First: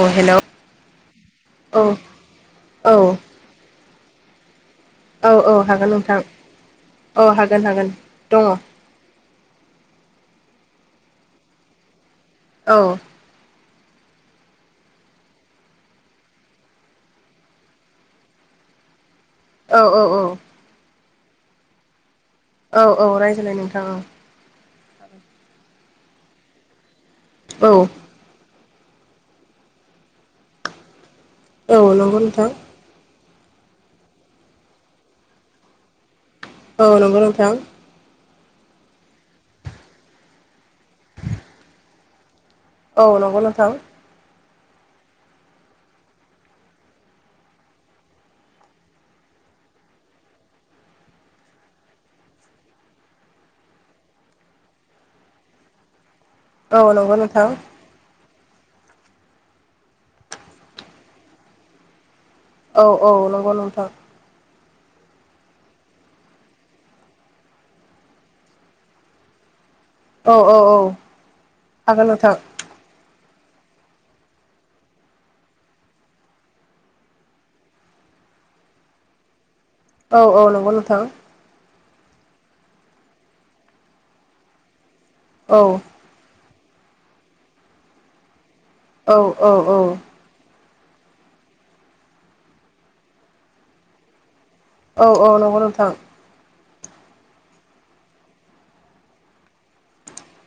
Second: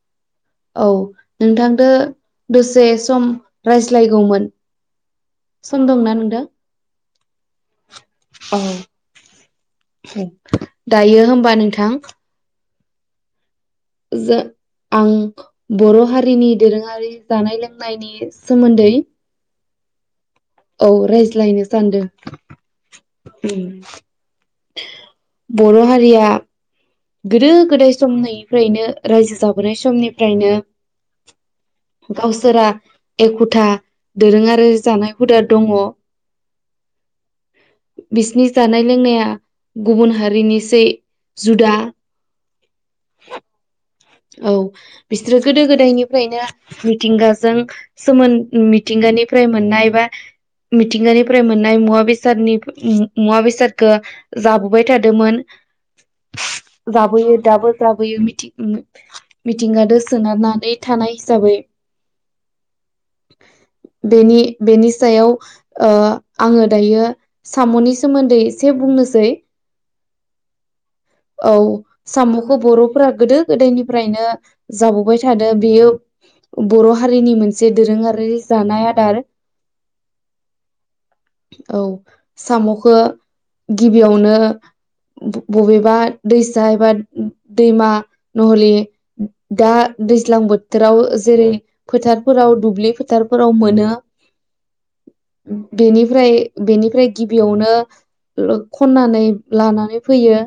औ हेलै। औ नोंथांदो दसे औ सम रायज्लायगौमोन। औ औ सम हागोन दंना नोंथां औ हागोन हागोन। दङ औ औ दायो हमबा नोंथां औ। जो आं बर' हारिनि दोरोङारि जानाय लोंनायनि सोमोन्दै औ औ औ। औ रायज्लायनो सान्दो। औ औ रायज्लाय नोंथां औ। बर' हारिया गोदो औ गोदाय समनि फ्रायनो रायजो जाबोनाय समनिफ्रायनो औ नंगौ नोंथां। एखथा दोरों आरो जानाय हुदा दङ। औ नंगौ नोंथां। बिसिनि जानाय लोंनाया गुबुन हारिनिसै जुदा। औ नंगौ नोंथां औ बिसोरो गोदो गोदायनिफ्रायनो मिथिंगाजों, सोमोन मिथिंगानि फ्राय मोननाय बा मिथिंगानिफ्राय मोननाय मुवा बेसादनि मु मुवा बेसादखौ जाबोबाय थादोंमोन। औ नंगौ जाबोयो नोंथां दाबो जाबोयो बिदिनो मिथिं मिथिंगादो सोनारनानै थानाय हिसाबै औ औ नंगौ नोंथां। बेनि बेनि सायाव ओ आंङो दायो साम'नि सोमोन्दै एसे बुंनोसै। औ औ औ औ हागोन नोंथां साम'खौ बर'फोरा गोदो फ्रायनो जाबोबाय थादो बियो बर' हारिनि मोनसे दोरोङारि जानाय आदार। औ औ नंगौ नोंथां। औ साम'खौ गिबियावनो ब औ बबेबा दै सा एबा दैमा नहलि औ औ दा दैज्लां बो जेराव जेरै फोथारफोराव दुब्लि फोथारफोराव मोनो औ औ नंगौ नोंथां बेनिफ्राय बेनिफ्राय गिबियावनो खन्नानै लानानै फैयो।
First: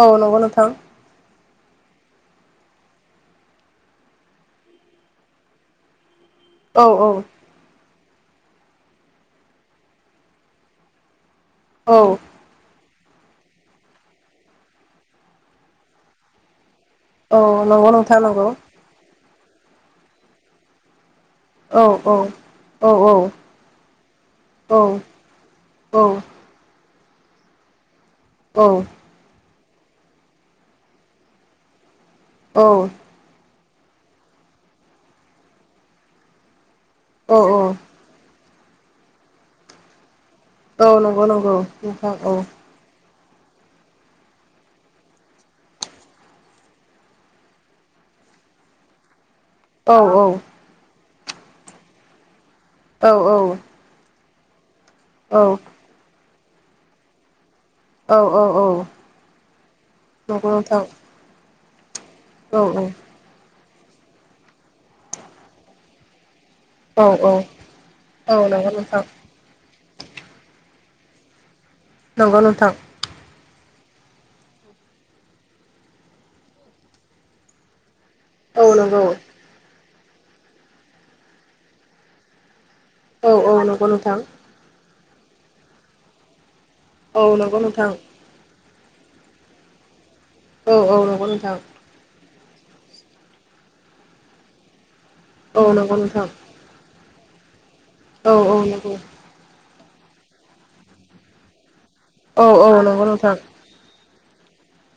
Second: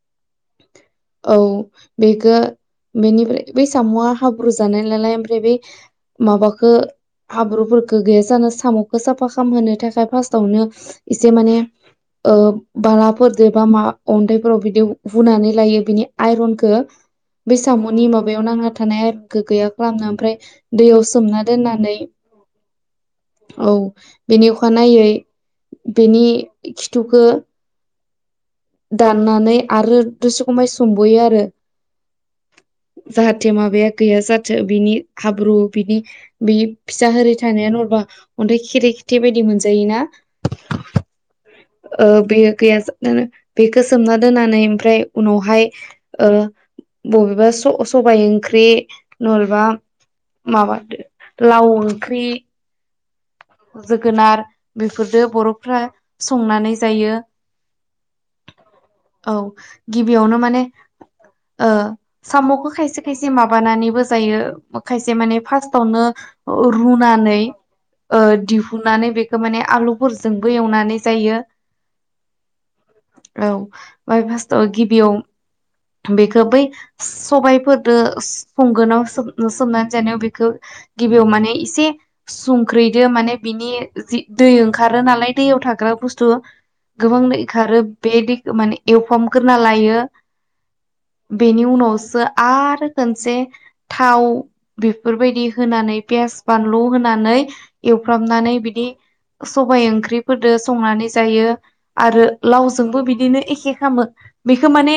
औ न'गौ नोंथां। औ बेखौ बेनिफ्राय बै साम'आ हाब्रु जानाय नालाय, ओमफ्राय बे माबखो औ औ हाब्रुफोरखौ गिबियानो जाबाय साम'खौ साफा खालामहोनो थाखाय र्फास्टआनो जे माने औ ओ बालाफोरजोंबा मा अन्थाइफोराव बिदि हुनानै लायो। बिनि आइरनखौ औ बेै नंगौ साम'नि नोंथां माबायाव नंगौ नांना थानाय आयरन गैया खालामनो ओमफ्राय दैयाव सोमना औ दोननानै औ औ औ बेनि अखानायै बेनि खिथुखौ औ दाननानै आरो दसे खमाय सोंबोयो आरो औ बिनि माबाया गैया जाथो, बिनि हाब्रु बिनि बि फिसा औ होरि थानाया नरबा अन्थाइ खेरे खेथे बायदि मोनजायोना। औ नंगौ नंगौ ओ नोंथां औ बेयो गैया बेखौ सोमना दोना नै ओमफ्राय उनावहाय ओ बबेबा स सबबाय ओंख्रि। नङालबा औ माबा लाव ओंख्रि औ जोगोनार बेफोरजों औ बर'फ्रा संनानै जायो। औ औ औ औ गिबियावनो नंगौ माने नोंथां ओ औ साम'खौ खायसे खायसे माबानानैबो जायो। खायसे माने फार्स्टावनो ओ औ रुनानै औ नंगौ नोंथां दिहुननानै बेखौ माने आलुफोरजोंबो एवनानै जायो। नंगौ नोंथां। बाय फार्स्टआव गिबियाव बेखौ बै सबायफोर बिखो औ नंगौ संगोनाव सोब सोबनानै जानायाव बेखौ गिबियाव मानसे स गोख्रैदो औ माने औ बिनि नंगौ नोंथां जि दै ओंखारो नालाय दैयाव थाग्रा बुस्थु गोबां औ दै नंगौ ओंखारो नोंथां बे दैखोव माने एवफ्रामगोरना लायो। औ औ नंगौ नोंथां बेनि उनावसो आरो खनसे थाव बेफोरबायदि औ नंगौ होनानै नोंथां पियास, बानलु होन नानै औ एवफ्रामनानै औ बिदि नंगौ सबबाय ओंख्रिफोरजों संनानै जायो। आरो औ औ लावजोंबो नंगौ नोंथां बिदिनो एखे खालामो। बेखौ माने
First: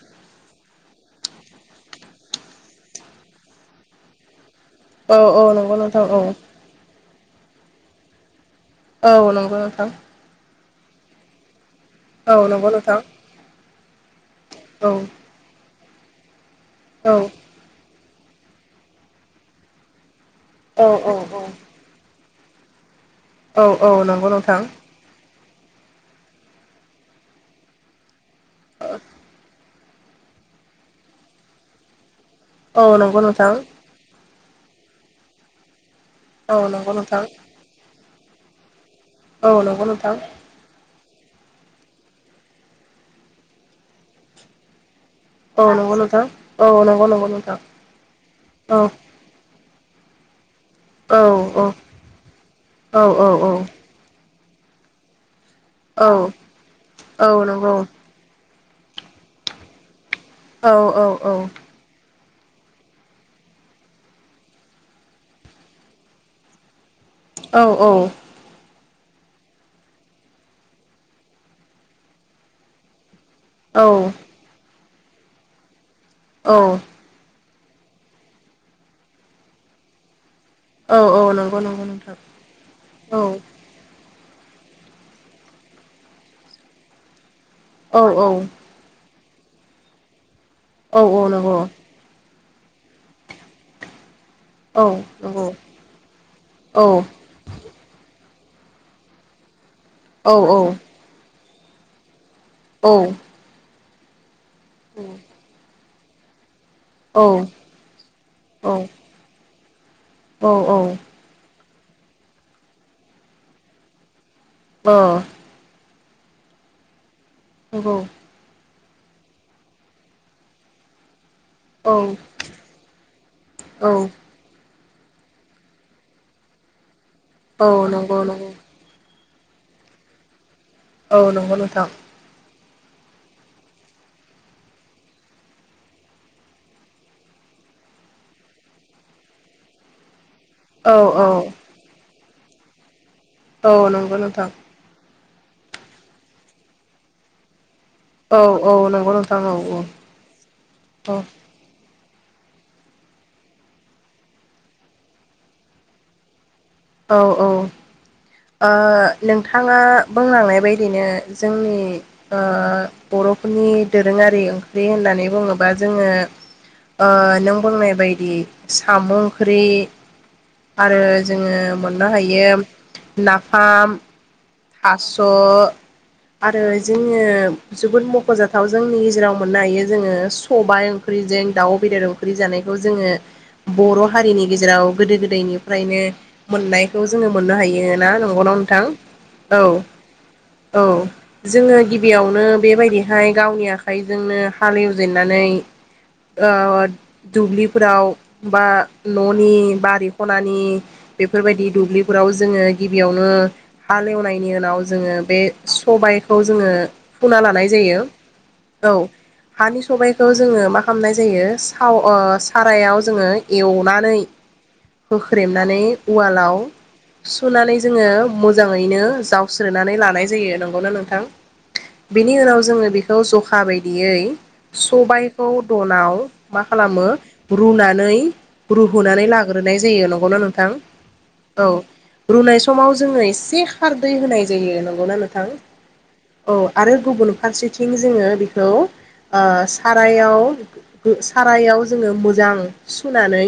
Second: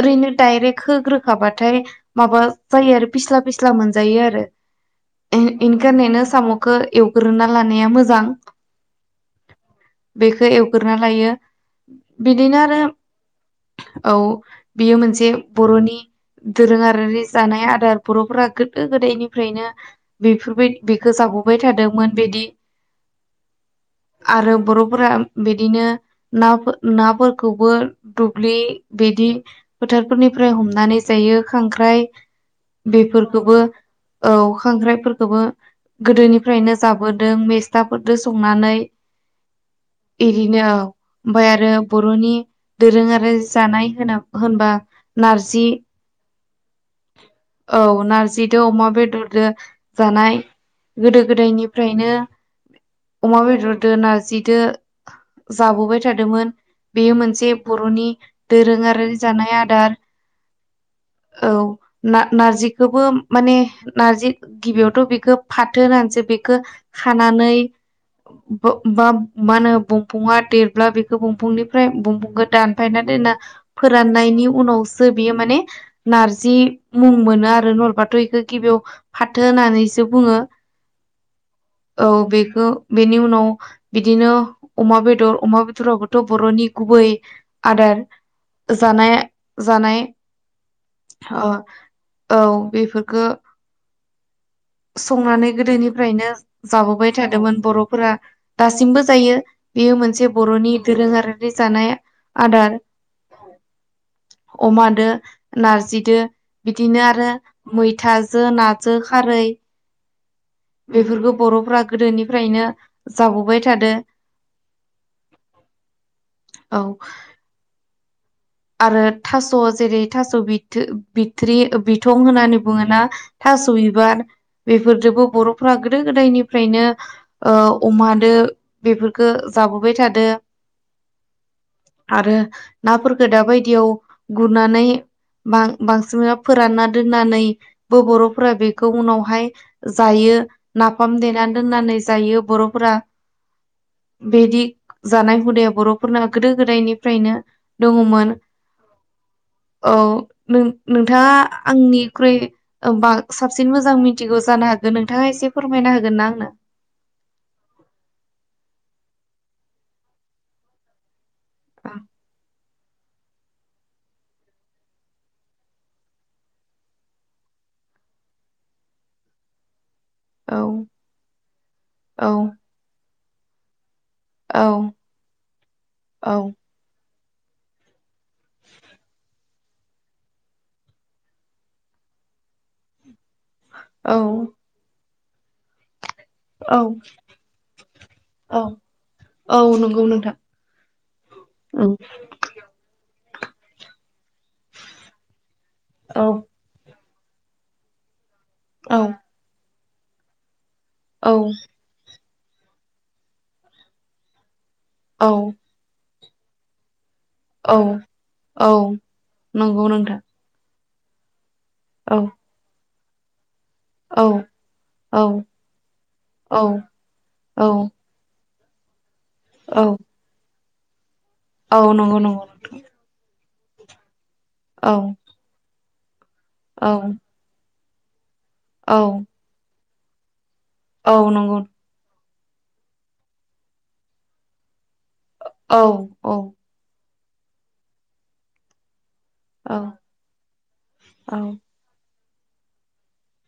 ओरैनो डाइरेक्ट होग्रोखाबाथाय माबा जायो आरो फ्लिस्ला फ्लिस्ला मोनजायो आरो औ औ नंगौ नोंथां इनिथाखायनो साम'खौ एवग्रोना लानाया मोजां। औ नंगौ नोंथां। गुरना लाइयो औ बिदिनो नंगौ आरो नोंथां औ औ बियो मोनसे बर'नि औ दोरोङारिनि जानाय आदार बर'फोरा गोदो गोदायनिफ्रायनो बेफोरबाय औ औ बेखौ जागबाय औ थादोंमोन बेदि औ औ नंगौ आरो नोंथां बर'फोरा बिदिनो नाफोर नाफोरखौबो दुब्लि बिदि फोथारफोरनिफ्राय हमनानै जायो खांख्राइ औ नंगौ नोंथां बेफोरखौबो औ खांख्राइफोरखौबो औ गोदोनिफ्रायनो नंगौ नोंथां जाबोदों मेस्थाफोरजों संनानै औ नंगौ नोंथां ओमफाय आरो बर'नि दोरोङारि जानाय होना होनबा औ‌ नारजि नंगौ नोंथां औ नंगौ नंगौ नोंथां औ नारजिदो अमा औ बेदरदो जानाय औ गोदो औ गोदायनिफ्रायनो औ अमा औ बेदरदो नारजि जो जाबोबाय औ थादोंमोन बेयो औ मोनसे नंगौ बर'नि दोरोङारि जानाय आदार औ-औ-औ ना नार्जिखौबो माने नारजि गिबियावथ' बेखौ फाथो होननानैसो बेखो खानानै औ बा मा होनो बंफाङा देरब्ला बेखौ बंफांनिफ्राय बंफांखौ दानफायना दोना फोराननायनि उनावसो बियो माने औ नारजि मुं मोनो आरो नलबाथ' बेखौ गिबियाव फाथो होननानैसो बुङो औ औ नंगौ नंगौ औ नोंथां बेखौ औ बेनि उनाव बिदिनो अमा बेदर अमा बेदरावबोथ' बर'नि गुबै आदार औ औ जानाय जानाय औ-औ ओ नंगौ औ बेफोरखो औ नंगौ संनानै गोदोनिफ्रायनो औ जाबोबाय थादोंमोन बर'फोरा दासिमबो जायो बेयो मोनसे औ बर'नि दोरोङारि जानाय आदार ओ नंगौ अमादो नारजिदो बिदिनो औ आरो मैथाजो नाजो खारै बेफोरखौ बर'फ्रा गोदोनिफ्रायनो जाबोबाय थादो अह औ औ आरो थास' जेरै थास' बिथो बिथ्रि बिथं होननानै बुङोना थास' बिबार बेफोरजोबो बर'फोरा गोदो गोदायनिफ्रायनो ओ नंगौ अमादो नंगौ बेफोर खो जाबोबाय थादो औ नंगौ नोंथां गोदा बायदियाव गुरनानै बां बांसिना फोरानना दोननानैबो बर'फोरा बेखौ उनावहाय जायो औ नाफाम औ देना दोननानै जायो बर'फोरा औ नंगौ नोंथां बिदि जानाय हुदाया बर'फोरना गोदो गोदायनिफ्रायनो दङमोन औ औ नंगौ नोंथां औ नो नोंथाङा आंनि ख्रुइ बा साबसिन मोजां मिथिगौ जानो हागो नोंथाङा एसे फोरमायना होगोन ना आंनो औ औ औ ओ नोंथाङा बुंलांनाय बायदिनो जोंनि ओ बर'फोरनि दोरोङारि ओंख्रि होननानै बुङोबा जोङो ओ नों बुंनाय बायदि साम' ओंख्रि औ आरो जोङो मोननो औ हायो नाफाम औ थास' औ आरो जो ङो जोबोद मख'जाथाव जोंनि गेजेराव मोननो हायो जोङो सबाय ओंख्रिजों दाउ बेदर ओख्रि जानायखौ जोङो बर' औ हारिनि गेजेराव गोदो गोदायनि फ्रायनो औ मोननायखौ जोङो मोननो हायो ना नंगौना औ नोंथां? औ नंगौ नोंथां औ जोङो औ गिबियावनो बेबायदिहाय गावनि आखाइ जोंनो हालेवजेननानै औ ओ दुब्लिफोराव बा औ न'नि बारि खनानि औ बेफोरबायदि दुब्लिफोराव जोङो गिबियावनो हालेवनायनि उनाव जोङो औ बे सबायखौ जोङो फुना लानाय औ जायो औ हानि नंगौ नोंथां सबायखौ जोङो मा खामनाय जायो थाव औ ओ सारायाव जोङो एवनानै औ औ होख्रेमनानै उवालाव औ सुनानै जोङो मो जाङैनो औ जावस्रोनानै लानाय जायो नंगौना नोंथां? औ नंगौ बिनि नंगौ उनाव जोङो बिखौ ज' खा बायदियै औ सबायखौ द'नाव मा औ खालामो रुना नै औ रुहोनानै लाग्रोनाय जायो नंगौनो नोंथां? औ रुनाय समाव जोङो एसे खारदै होनाय जायो नं गौनां नोंथां औ आरो गुबुन फारसेथिं जोङो बेखौ ओ औ सारायाव गो सारायाव जोङो मोजां सुनानै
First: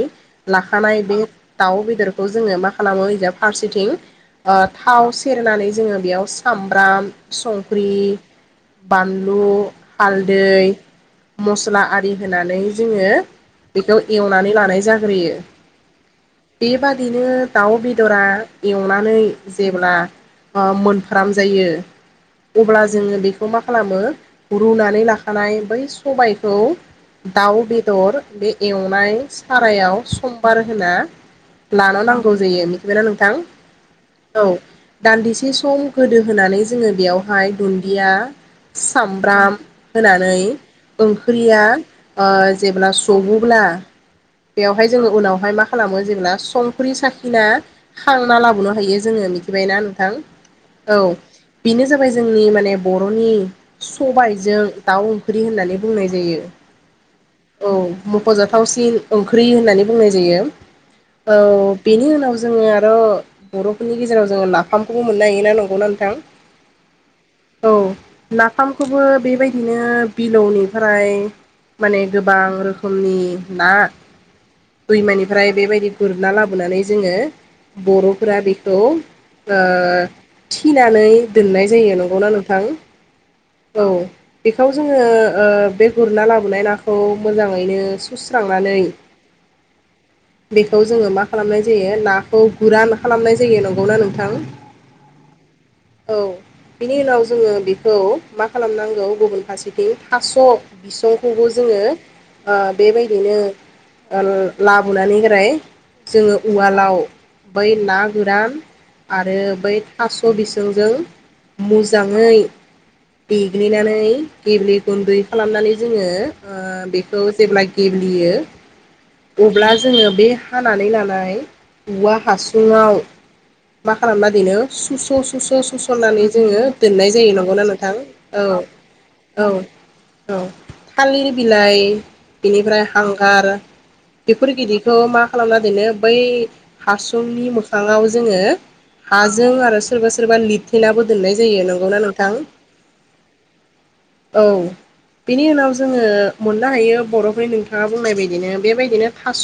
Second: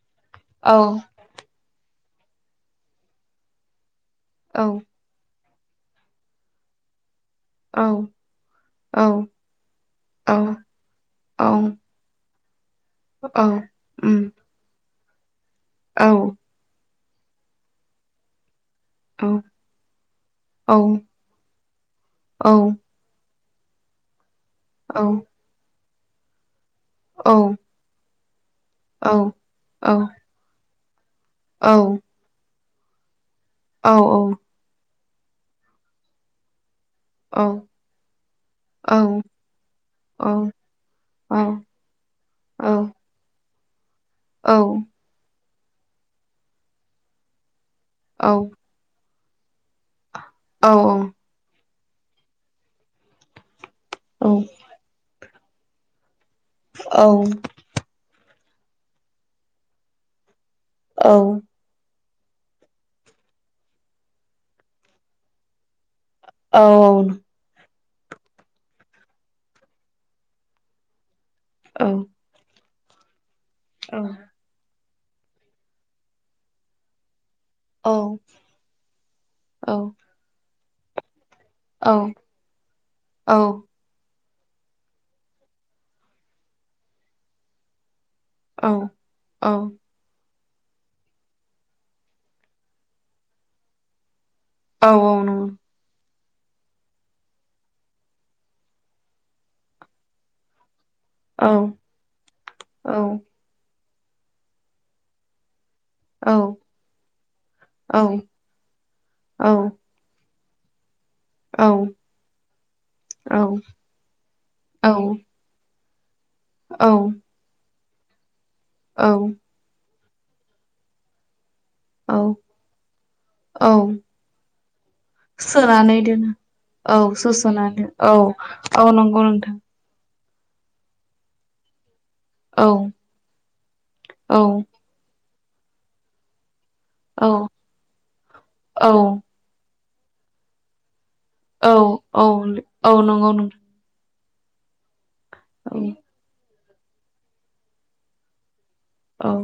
औ लाखानाय बे दाउ बेदरखौ जोङो मा खालामो ओइजा फारसेथिं ओ औ थाव सेरनानै जोङो बेयाव सामब्राम संख्रि औ बानलु औ हालदै औ मस्ला आरि होनानै जोङो बेखौ एवनानै लानाय जाग्रोयो बेबा दिनो दाउ बेदरा एवनानै जेब्ला ओ मोनफ्राम जायो अब्ला जोङो बेखौ मा खालामो? रुनानै लाखानाय बै सबायखौ दाउ बेदर बे एवनाय सारायाव समबार होना लानो नांगौ जायो मिथिबायना नोंथां? औ औ। दान्दिसे सम गोदो होनानै जोङो बेयावहाय दुन्दिया सामब्राम होनानै ओंख्रिया औ ओ जेब्ला सुवोब्ला बेवहाय जोङो उनावहाय मा खालामो जेब्ला संख्रि साखिना खांना लाबोनो हायो जोङो मिथिबायना नोंथां? औ औ। बेनो जाबाय जोंनि माने बरनि सबायजों दाउ ओंख्रि होननानै बुंनाय जायो। औ। औ मखजाथावसिन ओंख्रि होननानै बुंनाय जायो औ बेनि उनाव जोङो आर बरफोरनि गेजेराव जोङो नाफामखौबो मोननो हायोना नंगौना नोंथां? औ औ नाफामखौबो बेबायदिनो बिलौनिफ्राय माने गोबां रोखोमनि ना दैमानिफ्राय बेबायदि गुरना लाबोनानै जोङो बरफोरा बेखौ ओ थिनानै दोननाय जायो नंगौना नोंथां? औ बेखौ जोङो ओ बे गुरना लाबोनाय नाखौ मोजाङैनो सुस्रांनानै बेखौ जोङो मा खालामनाय जायो नाखौ गुरान खालामनाय जायो नंगौना नोंथां? औ औ नं औ बिनि उनाव जोङो बेखौ मा खालामनांगौ गुबुन फारसेथिं थास बिसंखौबो जोङो ओ बेबायदिनो ओ लाबोनानै हेराय जोङो उवालाव बै ना गोरान आरो बै थास बिसंजों मुजाङै देग्लिनानै गेब्ले गुन्दै खालामनानै जोङो ओ बेखौ जेब्लाय गेबलियो अब्ला जोङो बे हानानै लानाय औवा हासुङाव। औ मा खालामना दोनो सुस सुस सोनानै सुसननानै दोनो जोङो औ दोननाय जायो नंगौना सोस'नानै नोंथां? औ औ नंगौ औ नोंथां औ थालिर बिलाइ औ बेनिफ्राय हांगार औ बेफोर गिदिरखौ मा खालामना दोनो बै औ हासुंनि मोखांआव जोङो औ हाजों आरो सोरबा सोरबा लिरथेनाबो दोननाय जायो औ नंगौना औ नोंथां? औ नंगौ नोंथां औ बेनि उनाव जोङो मोननो हायो बरफोरनि नोंथाङा बुंनाय बायदिनो बेबाय दिनो औ थास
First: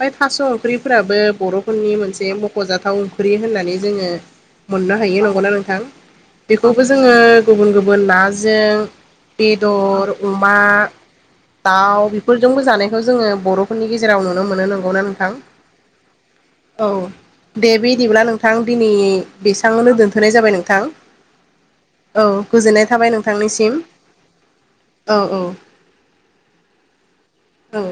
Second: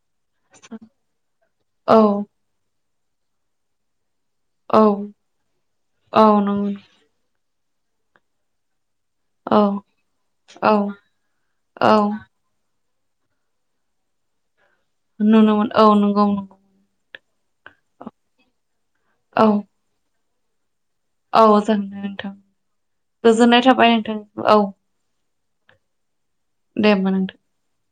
बै थास ओंख्रिफोराबो बरफोरनि औ मोनसे मखजाथाव ख्रि होननानै जोङो औ मोननो हायो नंगौना नोंथां औ नंगौ बेखौबो जोङो गुबुन गुबुन नाजों औ बेदर अमा औ औ दाउ बेफोरजोंबो जानाय बेखौ जोंङो बर'फोरनि गेजेराव नुनो मोनो नंगौना नोंथां? नुनो मोन औ नंगौ नंगौ औ दे बिदिब्ला नोंथां दिनै औ बेसेबावनो दोनथ'नाय जाबाय नोंथां। औ जागोन दे औ नोंथां गोजोननाय थाबाय गोजोननाय नोंथांनिसिम थाबाय नोंथां औ औ औ दे होनबा नोंथां। औ